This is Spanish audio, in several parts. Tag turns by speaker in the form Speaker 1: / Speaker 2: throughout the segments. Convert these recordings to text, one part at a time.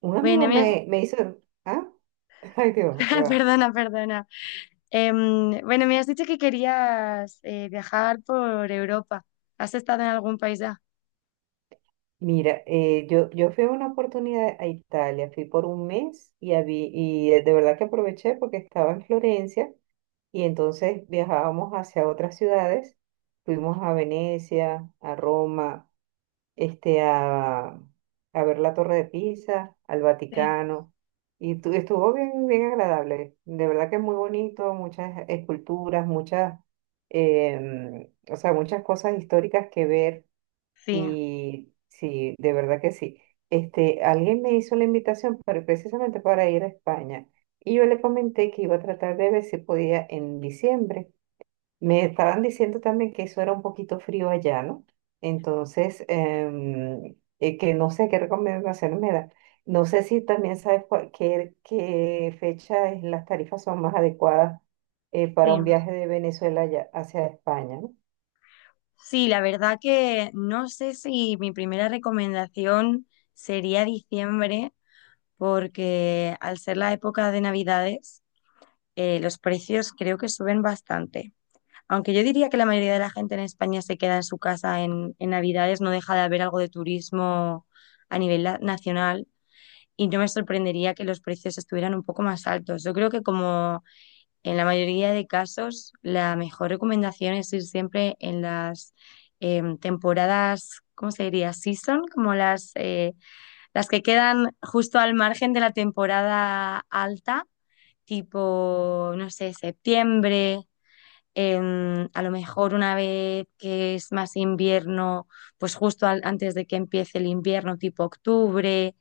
Speaker 1: Un amigo
Speaker 2: Bueno, me has...
Speaker 1: me hizo, ah, ay Dios, ya va.
Speaker 2: Perdona. Bueno, me has dicho que querías viajar por Europa. ¿Has estado en algún país ya?
Speaker 1: Mira, yo fui en una oportunidad a Italia, fui por un mes y de verdad que aproveché porque estaba en Florencia, y entonces viajábamos hacia otras ciudades, fuimos a Venecia, a Roma, este, a, a ver la Torre de Pisa, al
Speaker 2: Sí,
Speaker 1: Vaticano, estuvo bien, bien agradable. De verdad que es muy bonito, muchas esculturas, o sea, muchas cosas históricas que ver,
Speaker 2: sí,
Speaker 1: y sí, de verdad que sí. Alguien me hizo la invitación precisamente para ir a España, y yo le comenté que iba a tratar de ver si podía en diciembre. Me estaban diciendo también que eso era un poquito frío allá, ¿no? Entonces, que no sé qué recomendaciones me da. No sé si también sabes qué fecha las tarifas son más adecuadas
Speaker 2: sí.
Speaker 1: para un viaje de Venezuela allá hacia España, ¿no?
Speaker 2: Sí, la verdad que no sé si mi primera recomendación sería diciembre, porque al ser la época de Navidades, los precios creo que suben bastante. Aunque yo diría que la mayoría de la gente en España se queda en su casa en Navidades, no deja de haber algo de turismo a nacional y no me sorprendería que los precios estuvieran un poco más altos. Yo creo que como en la mayoría de casos, la mejor recomendación es ir siempre en las temporadas, ¿cómo se diría? Season, como las que quedan justo al margen de la temporada alta, tipo, no sé, septiembre, a lo mejor una vez que es más invierno, pues antes de que empiece el invierno, tipo octubre,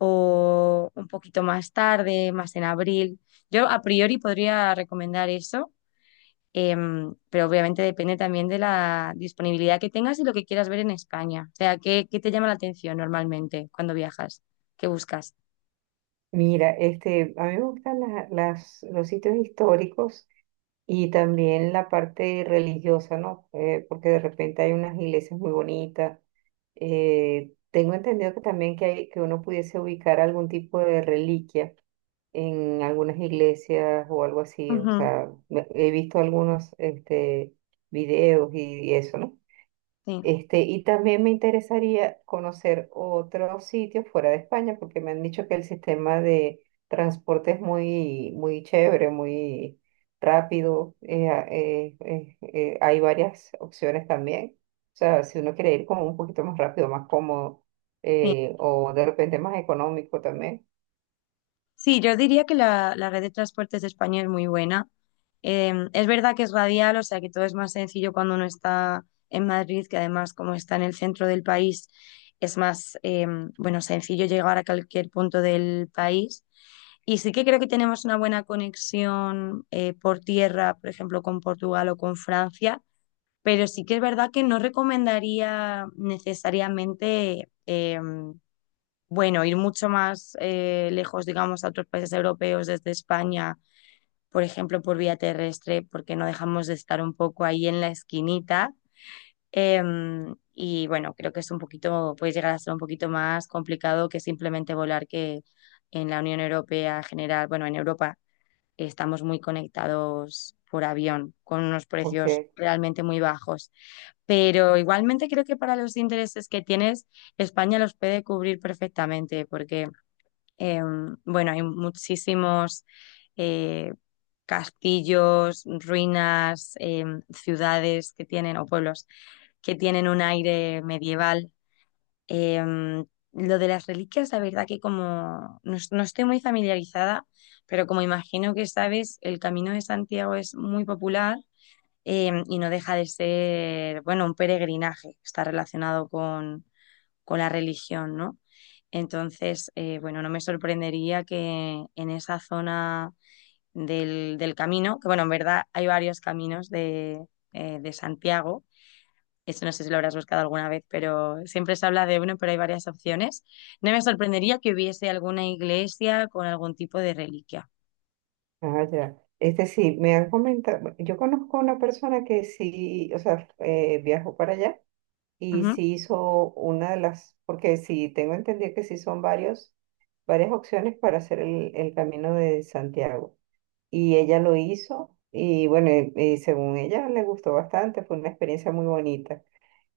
Speaker 2: o un poquito más tarde, más en abril. Yo a priori podría recomendar eso, pero obviamente depende también de la disponibilidad que tengas y lo que quieras ver en España. O sea, ¿qué te llama la atención normalmente cuando viajas? ¿Qué buscas?
Speaker 1: Mira, este, a mí me gustan los sitios históricos. Y también la parte religiosa, ¿no? Porque de repente hay unas iglesias muy bonitas. Tengo entendido que también que hay, que uno pudiese ubicar algún tipo de reliquia en algunas iglesias o algo así. O
Speaker 2: Ujú.
Speaker 1: sea, he visto algunos este, videos y eso, ¿no?
Speaker 2: Sí,
Speaker 1: Este, y también me interesaría conocer otros sitios fuera de España, porque me han dicho que el sistema de transporte es muy, muy chévere, muy rápido. Hay varias opciones también. O sea, si uno quiere ir como un poquito más rápido, más cómodo,
Speaker 2: sí.
Speaker 1: o de repente más económico también,
Speaker 2: Sí, yo diría que la red de transportes de España es muy buena. Es verdad que es radial, o sea que todo es más sencillo cuando uno está en Madrid, que además como está en el centro del país, es más, bueno, sencillo llegar a cualquier punto del país. Y sí que creo que tenemos una buena conexión por tierra, por ejemplo, con Portugal o con Francia, pero sí que es verdad que no recomendaría necesariamente, bueno, ir mucho más lejos, digamos, a otros países europeos desde España, por ejemplo, por vía terrestre, porque no dejamos de estar un poco ahí en la esquinita. Y bueno, creo que es un poquito, puede llegar a ser un poquito más complicado que simplemente volar, que en la Unión Europea en general, bueno, en Europa estamos muy conectados por avión, con unos precios
Speaker 1: porque,
Speaker 2: realmente muy bajos. Pero igualmente creo que para los intereses que tienes, España los puede cubrir perfectamente, porque bueno, hay muchísimos eh, castillos, ruinas, ciudades que tienen, o pueblos que tienen un aire medieval. Em, lo de las reliquias, la verdad que como no, no estoy muy familiarizada, pero como imagino que sabes, el Camino de Santiago es muy popular, y no deja de ser, bueno, un peregrinaje. Está relacionado con la religión, ¿no? Entonces, bueno, no me sorprendería que en esa zona del camino, que bueno, en verdad hay varios caminos de Santiago, eso no sé si lo habrás buscado alguna vez, pero siempre se habla de uno, pero hay varias opciones. No me sorprendería que hubiese alguna iglesia con algún tipo de reliquia.
Speaker 1: ah, ya. Este sí, me han comentado, yo conozco una persona que sí, o sea, viajó para allá. Y
Speaker 2: Ujú.
Speaker 1: si hizo una de las, porque sí, tengo entendido que sí son varios, varias opciones para hacer el camino de Santiago. Y ella lo hizo y bueno, y según ella le gustó bastante, fue una experiencia muy bonita.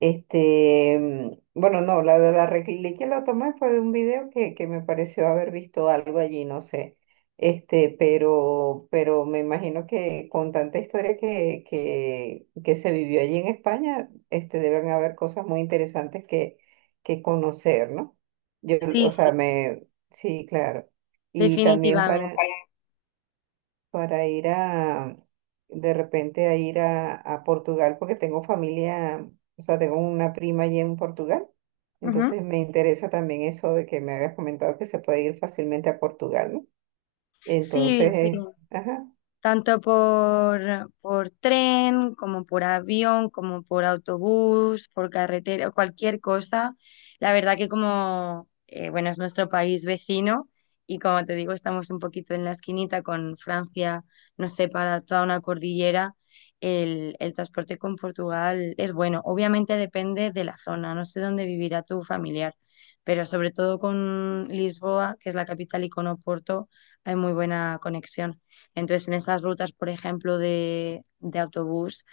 Speaker 1: Bueno, no, la de la reglí que la tomé fue de un video que me pareció haber visto algo allí, no sé. Este, pero me imagino que con tanta historia que se vivió allí en España, este, deben haber cosas muy interesantes que conocer, ¿no? Yo,
Speaker 2: Sí,
Speaker 1: o
Speaker 2: sí,
Speaker 1: sea, me, sí, claro. Y también
Speaker 2: definitivamente.
Speaker 1: para, para ir a, de repente a ir a Portugal, porque tengo familia, o sea, tengo una prima allí en Portugal.
Speaker 2: Ujú.
Speaker 1: Entonces me interesa también eso de que me habías comentado que se puede ir fácilmente a Portugal, ¿no?
Speaker 2: Sí,
Speaker 1: Entonces,
Speaker 2: sí.
Speaker 1: eh, ajá,
Speaker 2: Tanto por tren, como por avión, como por autobús, por carretera, cualquier cosa. La verdad que como, bueno, es nuestro país vecino y como te digo, estamos un poquito en la esquinita con Francia, nos separa toda una cordillera. El transporte con Portugal es bueno. Obviamente depende de la zona, no sé dónde vivirá tu familiar, pero sobre todo con Lisboa, que es la capital, y con Oporto, hay muy buena conexión. Entonces, en estas rutas, por ejemplo, de autobús,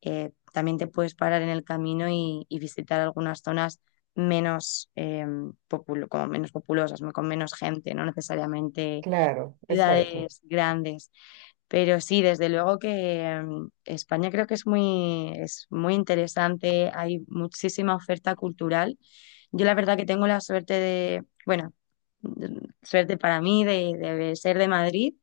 Speaker 2: también te puedes parar en el camino y visitar algunas zonas menos, como menos populosas, ¿no? Con menos gente, no necesariamente
Speaker 1: claro, exacto,
Speaker 2: ciudades grandes. Pero sí, desde luego que mm, España creo que es muy interesante, hay muchísima oferta cultural. Yo la verdad que tengo la suerte de, bueno, mm, suerte para mí de ser de Madrid,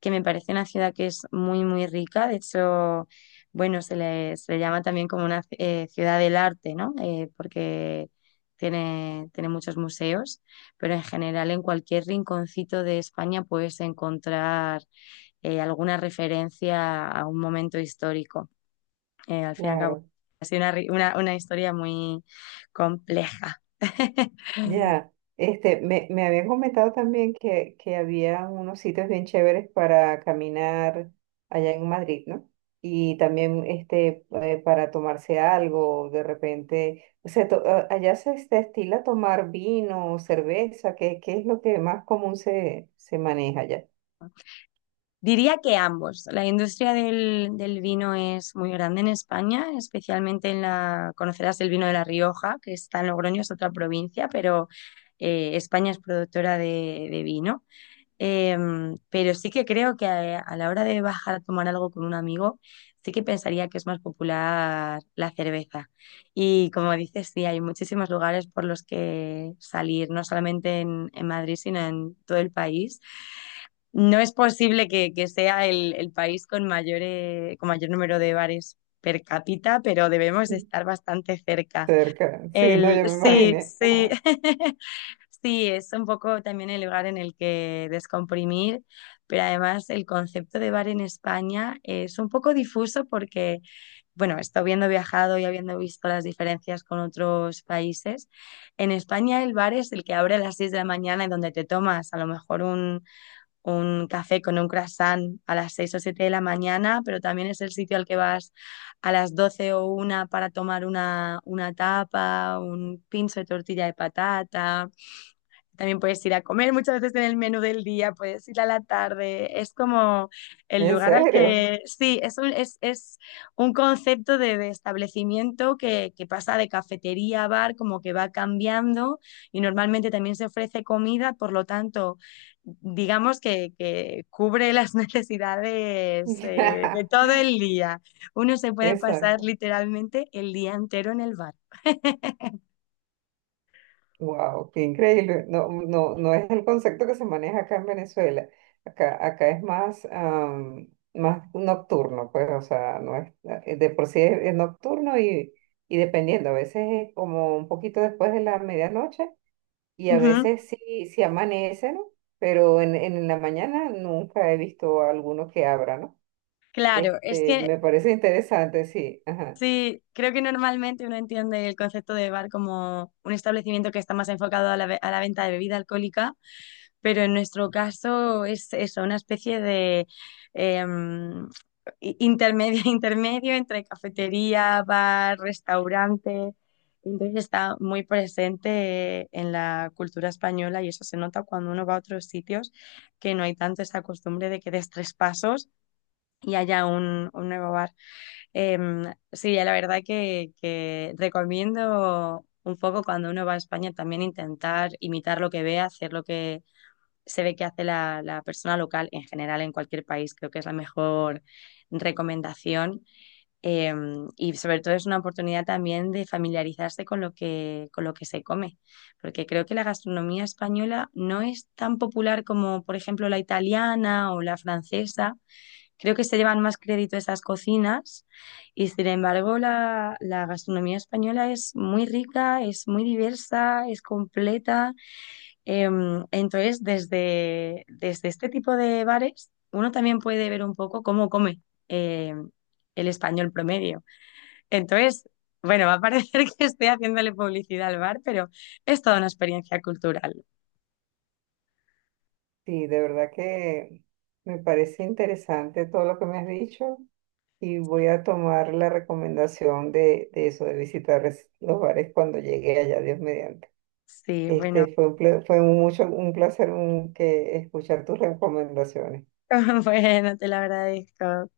Speaker 2: que me parece una ciudad que es muy, muy rica. De hecho, bueno, se le llama también como una ciudad del arte, ¿no? Porque tiene, tiene muchos museos, pero en general en cualquier rinconcito de España puedes encontrar alguna referencia a un momento histórico. Al fin y al cabo,
Speaker 1: claro.
Speaker 2: ha sido una, una historia muy compleja.
Speaker 1: Ya, este, me habían comentado también que había unos sitios bien chéveres para caminar allá en Madrid, ¿no? Y también este, para tomarse algo, de repente, o sea, allá se estila tomar vino, cerveza, qué es lo que más común se maneja allá?
Speaker 2: Diría que ambos. La industria del vino es muy grande en España, especialmente en la, conocerás el vino de La Rioja, que está en Logroño, es otra provincia, pero España es productora de vino. Pero sí que creo que a la hora de bajar a tomar algo con un amigo, sí que pensaría que es más popular la cerveza. Y como dices, sí, hay muchísimos lugares por los que salir, no solamente en Madrid, sino en todo el país. No es posible que sea el país con mayor número de bares per cápita, pero debemos de
Speaker 1: Mm.
Speaker 2: estar bastante cerca.
Speaker 1: Cerca, sí, no,
Speaker 2: El,
Speaker 1: yo me
Speaker 2: sí,
Speaker 1: imaginé.
Speaker 2: sí,
Speaker 1: Ajá.
Speaker 2: sí, es un poco también el lugar en el que descomprimir, pero además el concepto de bar en España es un poco difuso porque, bueno, esto habiendo viajado y habiendo visto las diferencias con otros países, en España el bar es el que abre a las 6 de la mañana y donde te tomas a lo mejor un café con un croissant a las 6 o 7 de la mañana, pero también es el sitio al que vas a las 12 o una para tomar una tapa, un pinzo de tortilla de patata, también puedes ir a comer muchas veces en el menú del día, puedes ir a la tarde. Es como el
Speaker 1: ¿En
Speaker 2: lugar al
Speaker 1: serio?
Speaker 2: que, sí, es un concepto de establecimiento que pasa de cafetería a bar, como que va cambiando y normalmente también se ofrece comida, por lo tanto, digamos que cubre las necesidades de todo el día. Uno se puede pasar
Speaker 1: Exacto.
Speaker 2: literalmente el día entero en el bar.
Speaker 1: Wow, qué increíble. No, no, no es el concepto que se maneja acá en Venezuela. Acá es más, más nocturno, pues, o sea, no es, de por sí es nocturno y dependiendo, a veces es como un poquito después de la medianoche y a
Speaker 2: Ujú.
Speaker 1: veces sí, sí amanece, ¿no? Pero en la mañana nunca he visto a alguno que abra, ¿no?
Speaker 2: Claro, es
Speaker 1: Este,
Speaker 2: que
Speaker 1: me parece interesante, sí, ajá.
Speaker 2: sí, creo que normalmente uno entiende el concepto de bar como un establecimiento que está más enfocado a la, a la venta de bebida alcohólica, pero en nuestro caso es eso, una especie de em, intermedio, intermedio entre cafetería, bar, restaurante. Entonces está muy presente en la cultura española y eso se nota cuando uno va a otros sitios que no hay tanto esa costumbre de que des tres pasos y haya un nuevo bar. Em, sí, la verdad que recomiendo un poco cuando uno va a España también intentar imitar lo que ve, hacer lo que se ve que hace la, la persona local en general en cualquier país. Creo que es la mejor recomendación. Y sobre todo es una oportunidad también de familiarizarse con lo que se come, porque creo que la gastronomía española no es tan popular como, por ejemplo, la italiana o la francesa. Creo que se llevan más crédito esas cocinas y sin embargo la, la gastronomía española es muy rica, es muy diversa, es completa. Entonces, desde, desde este tipo de bares, uno también puede ver un poco cómo come em, el español promedio. Entonces, bueno, va a parecer que estoy haciéndole publicidad al bar, pero es toda una experiencia cultural.
Speaker 1: Sí, de verdad que me parece interesante todo lo que me has dicho. Y voy a tomar la recomendación de eso, de visitar los bares cuando llegue allá, Dios mediante.
Speaker 2: Sí, bueno,
Speaker 1: Este, fue un placer que escuchar tus recomendaciones.
Speaker 2: bueno, te lo agradezco.